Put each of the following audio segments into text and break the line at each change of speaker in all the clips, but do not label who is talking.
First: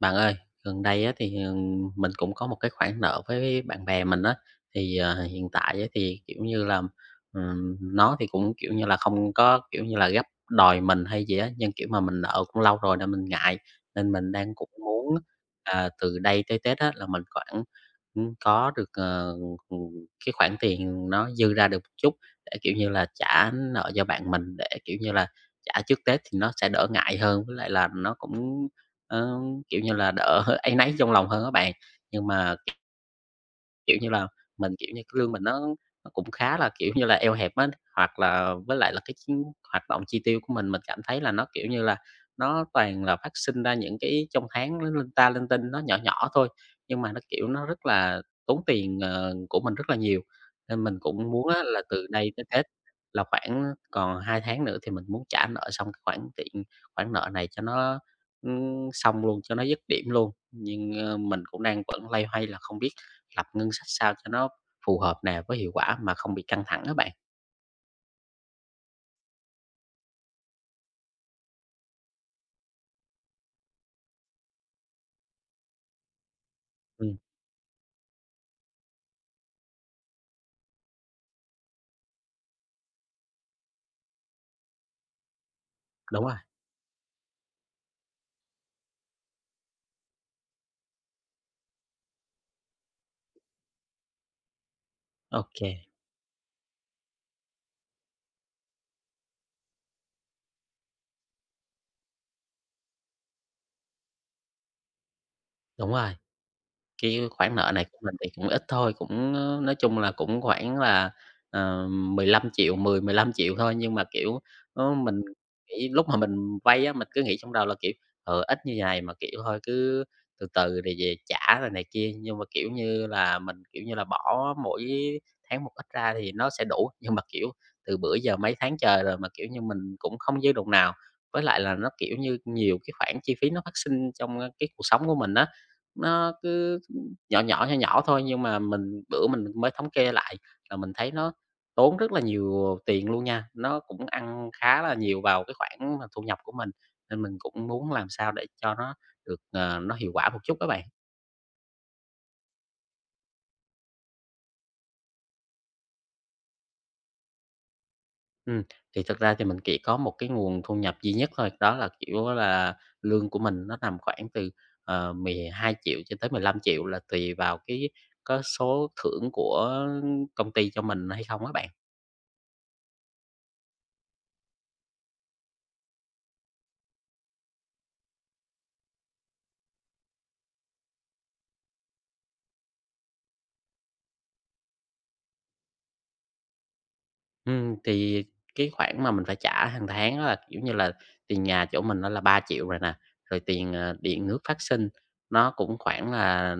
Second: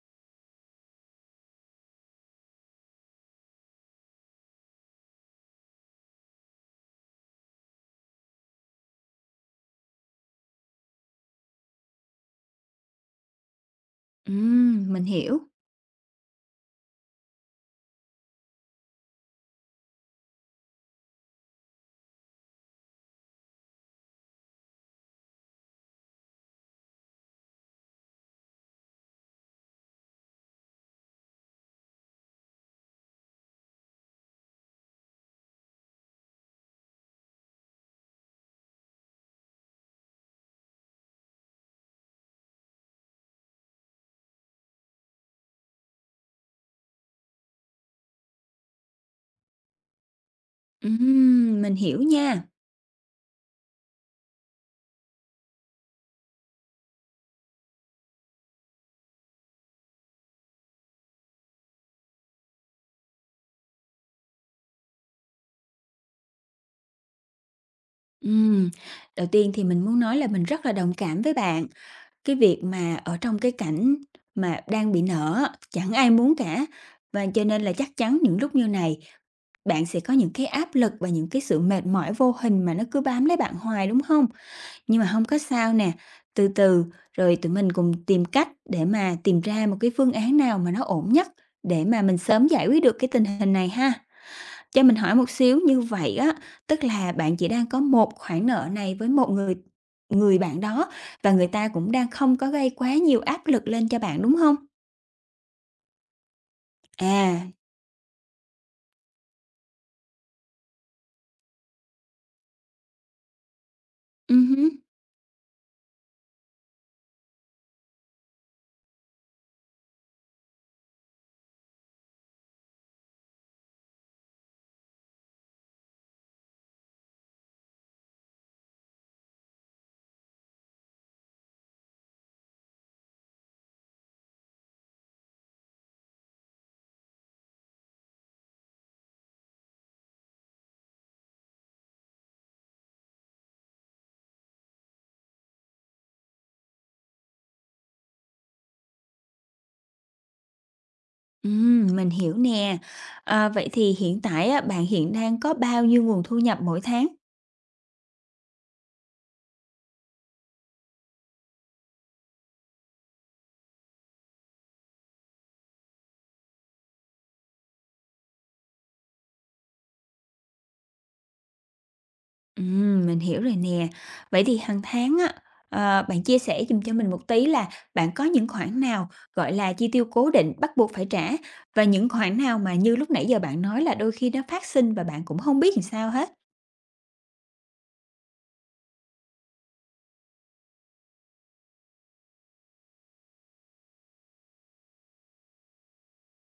Bạn ơi, gần đây á thì, mình cũng có một cái khoản nợ với bạn bè mình á, thì, hiện tại á thì, kiểu như là, nó thì cũng, kiểu như là, không có, kiểu như là, gấp đòi mình hay gì á, nhưng, kiểu, mà mình nợ cũng lâu rồi nên mình ngại, nên mình đang cũng
Mình
muốn
hiểu.
là từ đây tới Tết á là mình khoảng, có được, ừm, cái khoản tiền nó dư ra được một chút để, kiểu như là, trả nợ cho bạn mình để, kiểu như là, trả trước Tết thì nó sẽ đỡ ngại hơn, với lại là nó cũng, ờ, kiểu như là, đỡ áy náy trong lòng hơn á bạn. Nhưng mà kiểu như là, mình, kiểu như, cái lương mình nó cũng khá là, kiểu như là, eo hẹp á, hoặc là với lại là cái chi hoạt động chi tiêu của mình cảm thấy là nó, kiểu như là, nó toàn là phát sinh ra những cái trong tháng nó linh ta linh tinh, nó nhỏ nhỏ thôi, nhưng mà nó, kiểu, nó rất là tốn tiền, của mình rất là nhiều. Nên mình cũng muốn á
Mình
là
hiểu
từ đây tới
nha.
Tết là khoảng còn 2 tháng nữa thì mình muốn trả nợ xong cái khoản nợ này cho nó, xong luôn, cho nó dứt điểm luôn. Nhưng, mình cũng đang vẫn loay hoay là không biết lập ngân sách sao cho nó phù hợp nè, với hiệu quả mà không bị căng thẳng đó bạn.
Ừm, đầu tiên thì mình muốn nói là mình rất là đồng cảm với bạn. Cái việc mà ở trong cái cảnh mà đang bị nợ á, chẳng ai muốn cả,
Ừm,
và cho nên là chắc chắn những lúc như này bạn sẽ có những cái áp lực và những cái sự mệt mỏi vô hình mà nó cứ bám lấy bạn hoài, đúng không? Nhưng mà không có sao nè,
đúng rồi,
từ từ rồi tụi mình cùng tìm cách để mà tìm ra một cái phương án nào mà nó ổn nhất để mà mình sớm giải quyết được cái tình hình này ha. Cho mình hỏi một
ok,
xíu như vậy á, tức là bạn chỉ đang có một khoản nợ này với một người người bạn đó và người ta cũng đang không có gây quá nhiều áp lực lên cho bạn, đúng hông?
đúng rồi. Cái
À,
khoản nợ này của mình thì cũng ít thôi, cũng, nói chung là cũng khoảng là, 15.000.000, 10 15.000.000 thôi, nhưng mà, kiểu,
hứm,
mình nghĩ lúc mà mình vay á, mình cứ nghĩ trong đầu là, kiểu, "Ờ, ít như này mà, kiểu, thôi cứ từ từ để về trả" rồi này kia. Nhưng mà, kiểu như là, mình, kiểu như là, bỏ mỗi tháng một ít ra thì nó sẽ đủ, nhưng mà, kiểu, từ bữa giờ mấy tháng trời rồi mà, kiểu như, mình cũng không dư đồng nào. Với lại là nó, kiểu như, nhiều cái khoản chi phí nó phát sinh trong, cái cuộc sống của mình á, nó cứ nhỏ nhỏ, nhỏ nhỏ thôi nhưng mà mình bữa mình mới thống kê lại là mình thấy nó tốn rất là nhiều tiền luôn nha. Nó cũng ăn khá là nhiều vào cái khoản mà thu nhập của mình, nên mình cũng muốn làm sao để cho nó được, nó hiệu quả một chút á bạn.
mình hiểu nè. Ờ, vậy thì hiện tại á, bạn hiện đang có bao nhiêu nguồn thu nhập mỗi tháng?
Ừm, thì thật ra thì mình chỉ có một cái nguồn thu nhập duy nhất thôi, đó là, kiểu á là, lương của mình nó nằm khoảng từ, 12.000.000 cho tới 15 triệu là tùy vào cái có số thưởng của công ty cho mình hay không á bạn.
Mình hiểu rồi nè. Vậy thì hàng tháng á, bạn chia sẻ giùm cho mình một tí là bạn có những khoản nào, gọi là, chi tiêu cố định bắt buộc phải trả và những khoản nào mà như lúc nãy giờ bạn nói là đôi khi nó phát sinh và bạn cũng không biết làm sao hết?
Thì cái khoản mà mình phải trả hàng tháng á là, kiểu như là, tiền nhà chỗ mình nó là 3 triệu rồi nè, rồi tiền, điện nước phát sinh, nó cũng khoảng là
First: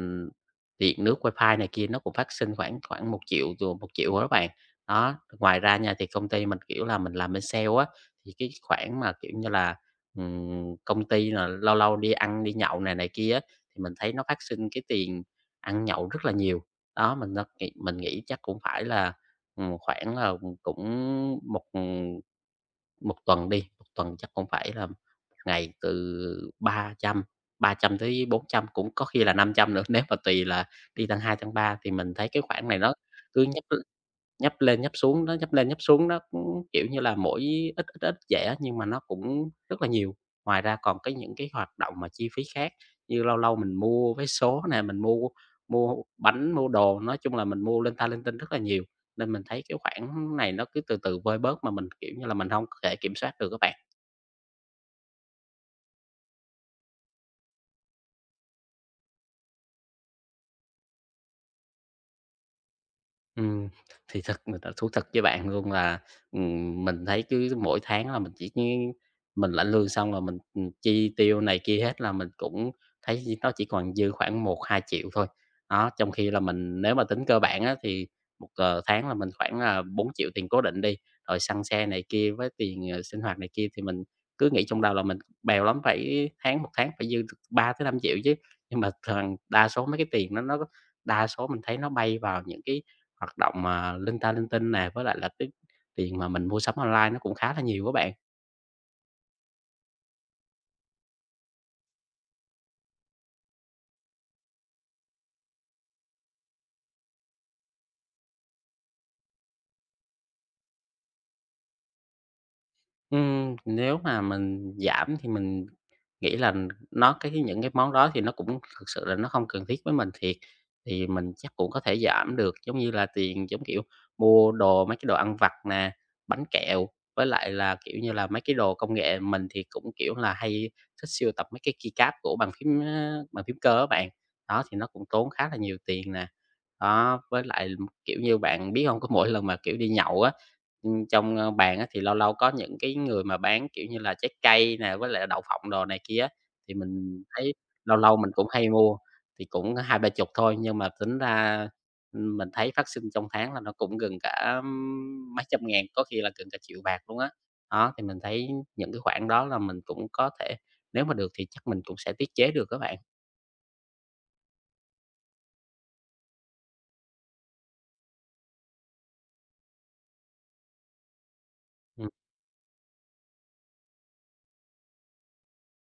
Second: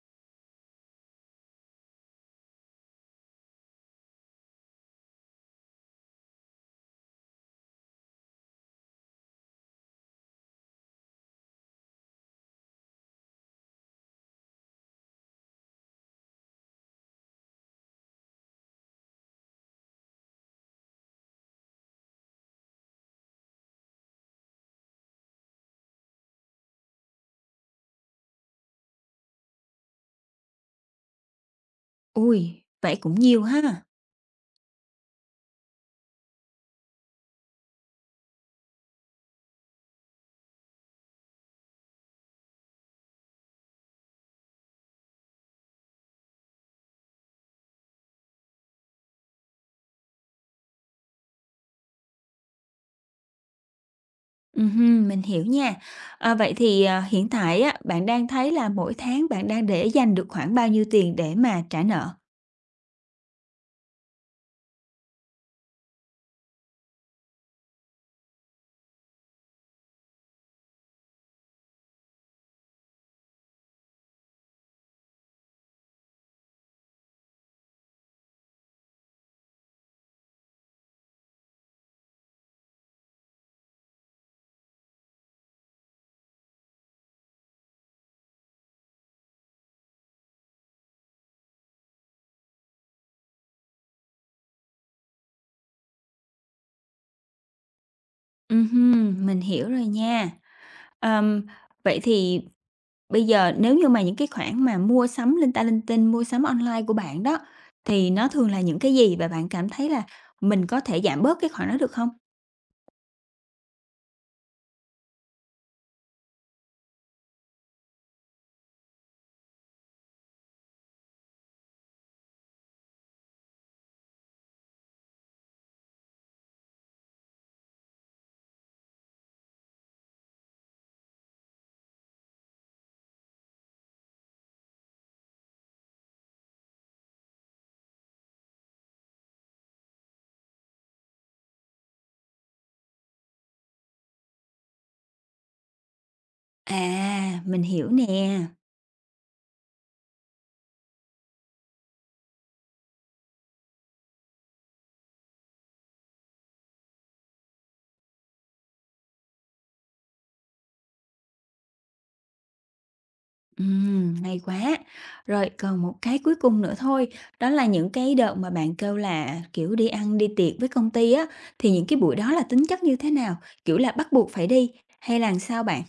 điện nước, wifi này kia nó cũng phát sinh khoảng khoảng 1 triệu 000 rồi 1.000.000 bạn. Đó, ngoài ra nha thì công ty mình, kiểu là, mình làm bên sale á, thì cái khoản mà, kiểu như là, công ty là lâu lâu đi ăn, đi nhậu này này kia á, thì mình thấy nó phát sinh cái tiền ăn nhậu rất là nhiều. Đó, mình nghĩ chắc cũng phải là khoảng là cũng một tuần đi, một tuần chắc cũng phải là 1 ngày từ ba trăm tới 400 cũng có khi là 500 nữa, nếu mà tùy là đi tăng 2 tăng 3 thì mình thấy cái
Ui,
khoản này nó
vậy cũng
cứ
nhiều
nhắc
ha.
Nhấp lên nhấp xuống đó, nhấp lên nhấp xuống đó, cũng, kiểu như là, mỗi ít, ít, ít vậy á, nhưng mà nó cũng rất là nhiều. Ngoài ra còn những cái hoạt động mà chi phí khác, như lâu lâu mình mua vé số nè, mình mua mua bánh, mua đồ, nói chung là mình mua linh ta linh tinh rất là nhiều, nên mình thấy cái khoản này nó cứ từ từ vơi bớt mà mình, kiểu như là, mình không thể kiểm soát được các bạn.
Ừm, mình hiểu nha. Ờ, vậy thì, hiện tại á, bạn đang thấy là mỗi tháng bạn đang để dành được khoảng bao nhiêu tiền để mà trả nợ?
Ừm, thì thật mình đã thú thật với bạn luôn là, mình thấy cứ mỗi tháng là mình lãnh lương xong là mình, chi tiêu này kia hết là mình cũng thấy nó chỉ còn dư khoảng một hai triệu thôi. Đó, trong khi là mình nếu mà tính cơ bản á, thì một tháng là mình khoảng là 4 triệu tiền cố định đi, rồi xăng xe này kia với tiền, sinh hoạt này kia thì mình cứ nghĩ trong đầu là mình bèo lắm phải tháng một tháng phải dư được 3 000 000 5 chứ. Nhưng mà thường đa số mấy cái tiền nó đa số mình thấy nó bay vào những cái hoạt động, mà linh ta linh tinh nè, với lại là cái tiền mà mình mua sắm online nó cũng khá là nhiều các bạn.
Ừm, mình hiểu rồi nha. Ờm, Vậy thì bây giờ nếu như mà những cái khoản mà mua sắm linh ta linh tinh, mua sắm online của bạn đó, thì nó thường là những cái gì và bạn cảm thấy là mình có thể giảm bớt cái khoản đó được không?
Nếu mà mình giảm thì mình nghĩ là nó cái những cái món đó thì nó cũng thực sự là nó không cần thiết với mình thiệt, thì mình chắc cũng có thể giảm được. Giống như là tiền, giống kiểu, mua đồ mấy cái đồ ăn vặt nè, bánh kẹo, với lại là, kiểu như là, mấy cái đồ công nghệ. Mình thì cũng, kiểu là, hay thích sưu tập mấy cái keycap của bàn phím, á, bàn phím cơ á bạn, đó, thì nó cũng tốn khá là nhiều tiền nè. Đó, với lại, kiểu như, bạn biết không? Có mỗi lần mà, kiểu, đi nhậu á, trong, bàn á, thì lâu lâu có những cái người mà bán, kiểu như là, trái cây nè, với lại đậu phộng đồ này kia á, thì
À,
mình thấy
mình hiểu
lâu lâu mình
nè.
cũng hay mua, thì cũng hai ba chục thôi, nhưng mà tính ra, mình thấy phát sinh trong tháng là nó cũng gần cả mấy trăm ngàn, có khi là gần cả triệu bạc luôn á. Đó, thì mình thấy những cái khoản đó là mình cũng có thể nếu mà được thì chắc mình cũng sẽ tiết chế được các bạn.
Hay quá. Rồi còn một cái cuối cùng nữa thôi, đó là những cái đợt mà bạn kêu là, kiểu, đi ăn, đi tiệc với công ty á, thì những cái buổi đó là tính chất như thế nào? Kiểu là bắt buộc phải đi hay là sao bạn?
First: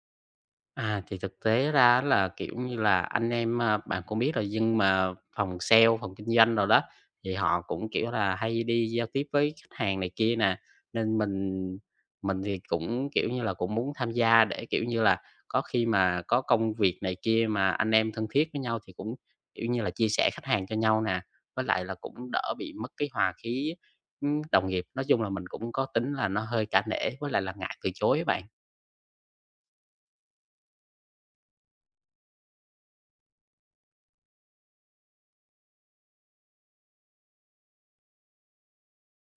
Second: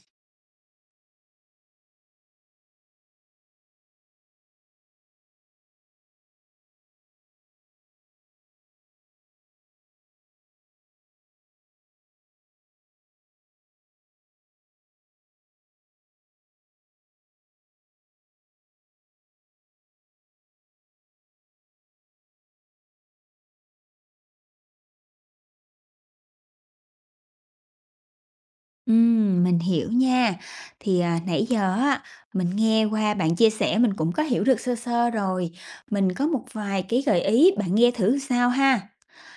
À, thì thực tế ra là, kiểu như là, anh em, bạn cũng biết rồi, nhưng mà phòng sale, phòng kinh doanh rồi đó, thì họ cũng, kiểu là, hay đi giao tiếp với khách hàng này kia nè, nên mình thì cũng, kiểu như là, cũng muốn tham gia để, kiểu như là, có khi mà có công việc này kia mà anh em thân thiết với nhau thì cũng, kiểu như là, chia sẻ khách hàng cho nhau nè, với lại là cũng đỡ bị mất cái hòa khí, đồng nghiệp. Nói chung là mình cũng có tính là nó hơi cả nể với lại là ngại từ chối á bạn.
Mình hiểu nha. Thì, nãy giờ á, mình nghe qua bạn chia sẻ mình cũng có hiểu được sơ sơ rồi. Mình có một vài cái gợi ý, bạn nghe thử sao ha.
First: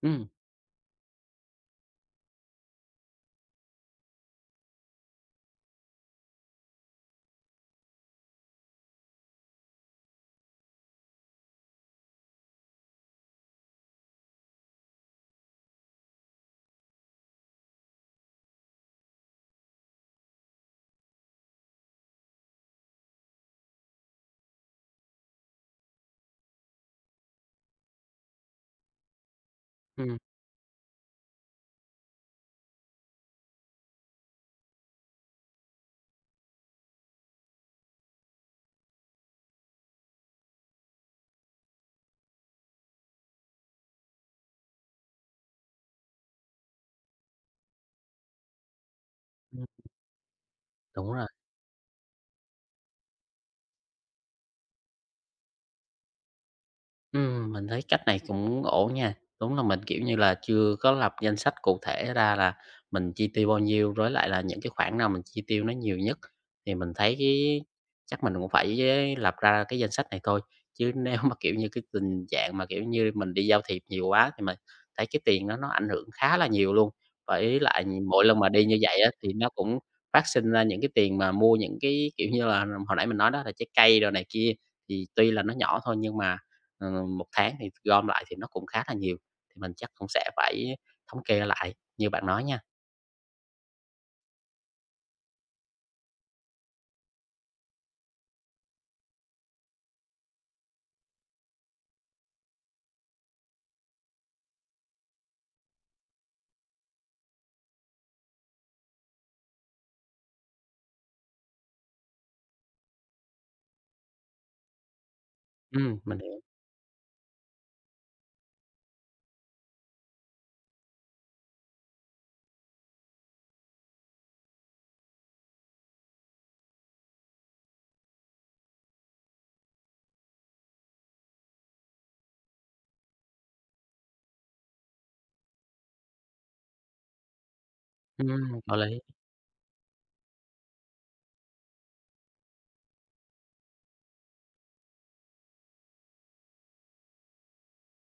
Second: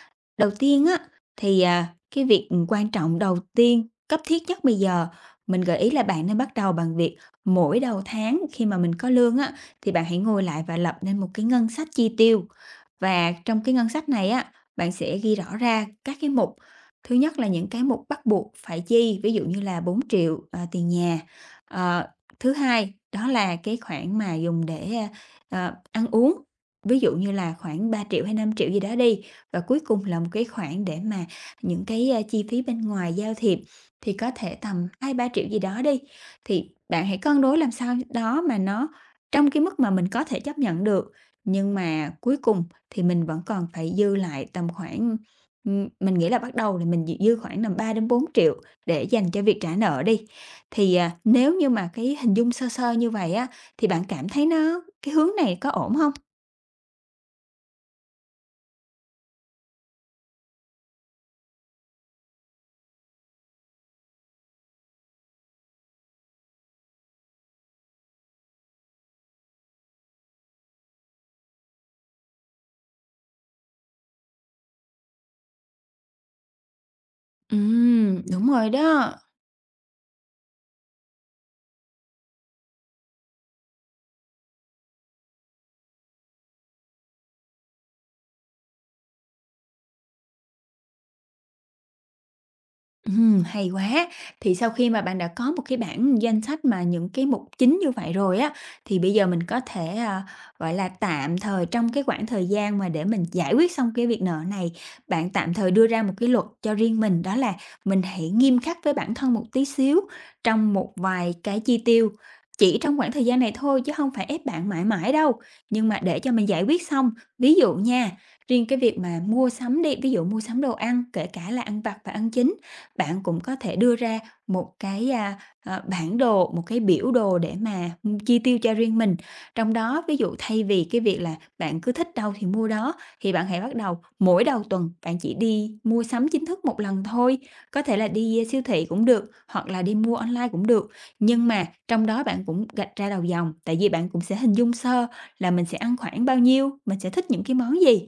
Ừm,
Đầu tiên á, thì, cái việc quan trọng đầu tiên, cấp thiết nhất bây giờ, mình gợi ý là bạn nên bắt đầu bằng việc mỗi đầu tháng khi mà mình có lương á, thì bạn hãy ngồi lại và lập nên một cái ngân sách chi tiêu. Và trong cái ngân sách này á, bạn sẽ ghi rõ ra các cái mục. Thứ nhất là những cái mục bắt buộc phải chi, ví dụ như là 4.000.000 000 tiền nhà. Ờ, thứ hai đó là cái khoản mà dùng để, ăn uống, ví dụ như là khoảng 3.000.000 hay 5.000.000 gì đó đi, và cuối cùng
Ừm,
là một cái khoản để mà những cái, chi phí bên ngoài giao thiệp thì có thể tầm 2-3.000.000 gì đó đi, thì bạn hãy cân đối làm sao đó mà nó trong cái mức mà mình có thể chấp nhận được. Nhưng mà cuối cùng thì mình vẫn còn phải dư lại tầm khoảng mình nghĩ là bắt đầu là mình dư khoảng tầm 3 đến 4.000.000 để dành cho việc
ừm,
trả nợ đi. Thì,
đúng rồi.
nếu như mà cái hình dung sơ sơ như vậy á, thì bạn cảm thấy nó cái hướng này có ổn không?
Mình thấy cách này cũng ổn nha. Đúng là mình, kiểu như là, chưa có lập danh sách cụ thể ra là mình chi tiêu bao nhiêu, với lại là những cái khoản nào mình chi tiêu nó nhiều nhất. Thì mình thấy chắc mình cũng phải lập ra cái danh sách này thôi, chứ nếu mà, kiểu như, cái tình trạng mà, kiểu như, mình đi giao thiệp nhiều quá thì mình thấy cái tiền đó nó ảnh hưởng khá là nhiều luôn. Với lại mỗi lần mà
Đúng
đi
rồi
như vậy á,
đó.
thì nó cũng phát sinh ra những cái tiền mà mua những cái, kiểu như là, hồi nãy mình nói đó là trái cây đồ này kia, thì tuy là nó nhỏ thôi nhưng mà 1 tháng thì gom lại thì nó cũng khá là nhiều, thì mình chắc cũng sẽ phải thống kê lại như bạn nói nha.
Hay quá! Thì sau khi mà bạn đã có một cái bảng danh sách mà những cái mục chính như vậy rồi á, thì bây giờ mình có thể, gọi là, tạm thời trong cái khoảng thời gian mà để mình giải quyết xong cái việc nợ này, bạn tạm thời đưa ra một cái luật cho riêng mình, đó là mình hãy nghiêm khắc với bản thân một tí xíu trong một vài cái chi tiêu, chỉ trong khoảng thời gian này thôi chứ không phải ép bạn mãi mãi đâu. Nhưng mà
Mình
để cho
hiểu.
mình giải quyết xong, ví dụ nha, riêng cái việc mà mua sắm đi, ví dụ mua sắm đồ ăn, kể cả là ăn vặt và ăn chính bạn cũng có thể đưa ra một cái, a, à, bản đồ, một cái biểu đồ để mà chi tiêu cho riêng mình. Trong đó, ví dụ thay vì cái việc là bạn cứ thích đâu thì mua đó, thì bạn hãy bắt đầu mỗi đầu tuần bạn chỉ đi mua sắm chính thức một lần thôi, có thể là đi,
Ừm,
siêu
có
thị
lý.
cũng được, hoặc là đi mua online cũng được. Nhưng mà trong đó bạn cũng gạch ra đầu dòng, tại vì bạn cũng sẽ hình dung sơ là mình sẽ ăn khoảng bao nhiêu, mình sẽ thích những cái món gì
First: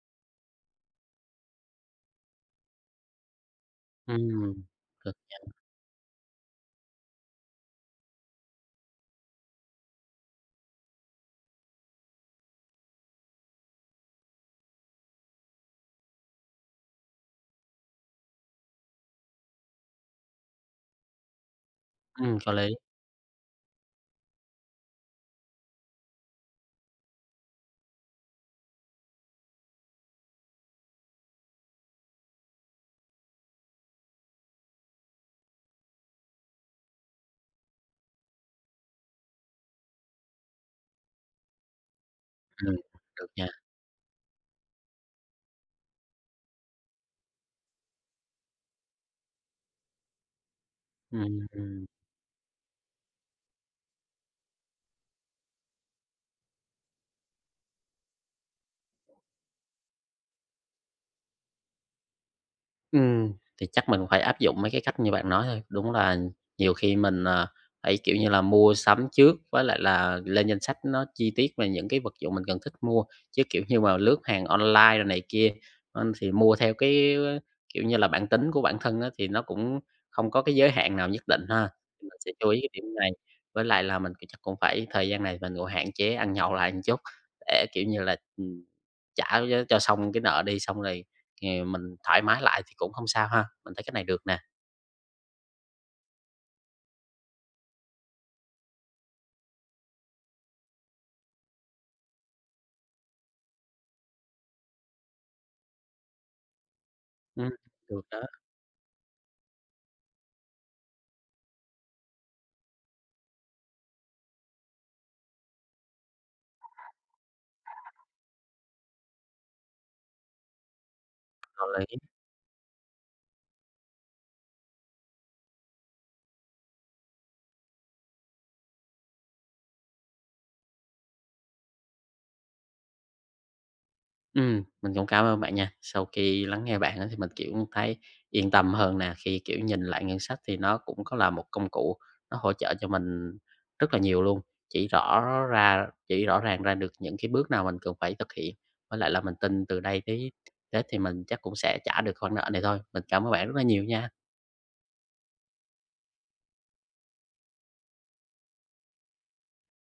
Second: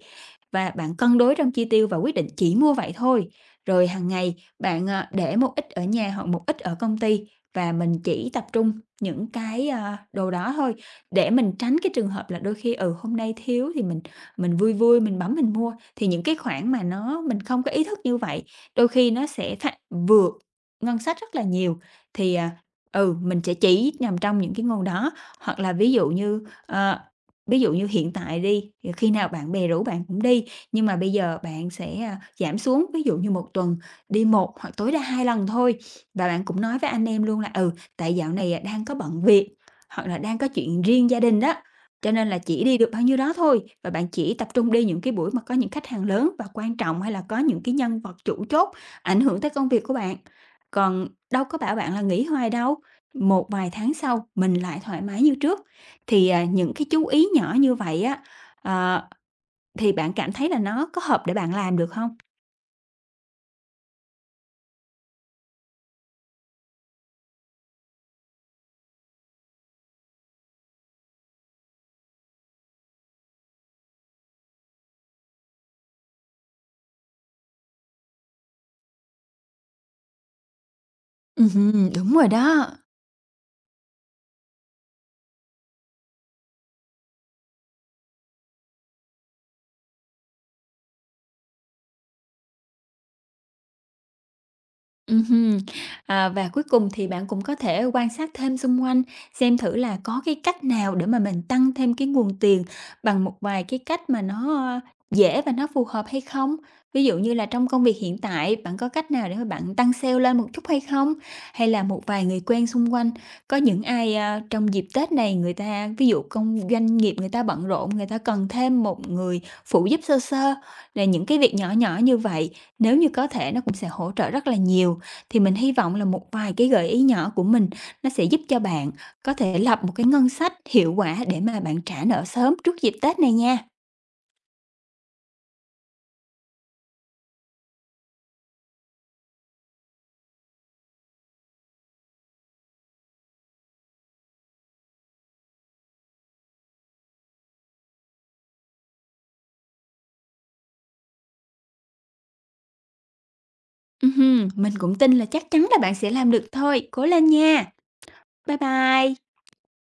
và bạn cân đối trong chi tiêu và quyết định chỉ mua vậy thôi. Rồi hàng ngày
Ừm,
bạn,
được.
để một ít ở nhà hoặc một ít ở công ty và mình chỉ tập trung những cái, đồ đó thôi, để mình tránh cái trường hợp là đôi khi, hôm nay thiếu thì mình vui vui mình bấm mình mua. Thì những cái khoản mà nó mình không có ý thức như vậy, đôi khi nó sẽ vượt ngân sách rất là nhiều, thì,
Ừm, có lý.
mình sẽ chỉ nằm trong những cái nguồn đó. Hoặc là ví dụ như, ví dụ như hiện tại đi, thì khi nào bạn bè rủ bạn cũng đi, nhưng mà bây giờ bạn sẽ, giảm xuống, ví dụ như một tuần đi một hoặc tối đa 2 lần thôi. Và bạn cũng nói với anh em luôn là "Ừ, tại dạo này, đang có bận việc, hoặc là đang có chuyện riêng gia đình đó, cho nên là chỉ
Ừm,
đi được bao nhiêu
được
đó
nha.
thôi." Và bạn chỉ tập trung đi những cái buổi mà có những khách hàng lớn và quan trọng, hay là có những cái nhân vật chủ chốt ảnh hưởng tới công việc của bạn. Còn đâu có bảo
Ừm.
bạn là nghỉ hoài đâu, một vài tháng sau mình lại thoải mái như trước, thì, những cái chú ý nhỏ như vậy á, ờ, thì bạn cảm thấy là nó có hợp để bạn làm được không?
Ừm. Thì chắc mình phải áp dụng mấy cái cách như bạn nói thôi. Đúng là nhiều khi mình, phải, kiểu như là, mua sắm trước với lại là lên danh sách nó chi tiết về những cái vật dụng mình cần thích mua, chứ, kiểu như mà, lướt hàng online rồi này kia, thì mua theo cái, kiểu như là, bản tính của bản thân á, thì nó cũng không có cái giới hạn nào nhất định ha.
Ừm,
Thì
đúng
mình
rồi
sẽ chú ý cái
đó.
điểm này, với lại là mình cũng chắc cũng phải thời gian này mình cũng hạn chế ăn nhậu lại một chút để, kiểu như là, trả cho xong cái nợ đi, xong rồi thì mình thoải mái lại thì cũng không sao ha, mình thấy cách này được nè.
Ừm, à, và cuối cùng thì bạn cũng có thể quan sát thêm xung quanh, xem thử là có cái cách nào để mà mình tăng thêm cái nguồn tiền bằng một vài cái cách mà nó, dễ và nó phù hợp hay không? Ví dụ như là
Ừm,
trong công việc
được
hiện
đó,
tại, bạn có cách nào để mà bạn tăng sale lên một chút hay không? Hay là một vài người quen xung quanh, có những ai, trong dịp Tết này người ta ví dụ công doanh nghiệp người ta bận rộn, người ta cần thêm một người phụ giúp sơ sơ, là những cái việc
hợp
nhỏ
lý.
nhỏ như vậy, nếu như có thể nó cũng sẽ hỗ trợ rất là nhiều. Thì mình hy vọng là một vài cái gợi ý nhỏ của mình nó sẽ giúp cho bạn có thể lập một cái ngân sách hiệu quả để mà bạn trả nợ sớm trước dịp Tết này nha.
Mình cũng cảm ơn bạn nha. Sau khi lắng nghe bạn á thì mình, kiểu, thấy yên tâm hơn nè, khi, kiểu, nhìn lại ngân sách thì nó cũng có là một công cụ nó hỗ trợ cho mình rất là nhiều luôn, chỉ rõ chỉ rõ ràng ra được những cái bước nào mình cần phải thực hiện. Với lại là mình tin từ đây tới Tết thì mình chắc cũng sẽ trả được khoản nợ này thôi. Mình cảm ơn bạn rất là nhiều nha.
Ừm, mình cũng tin là chắc chắn là bạn sẽ làm được thôi. Cố lên nha. Bye bye.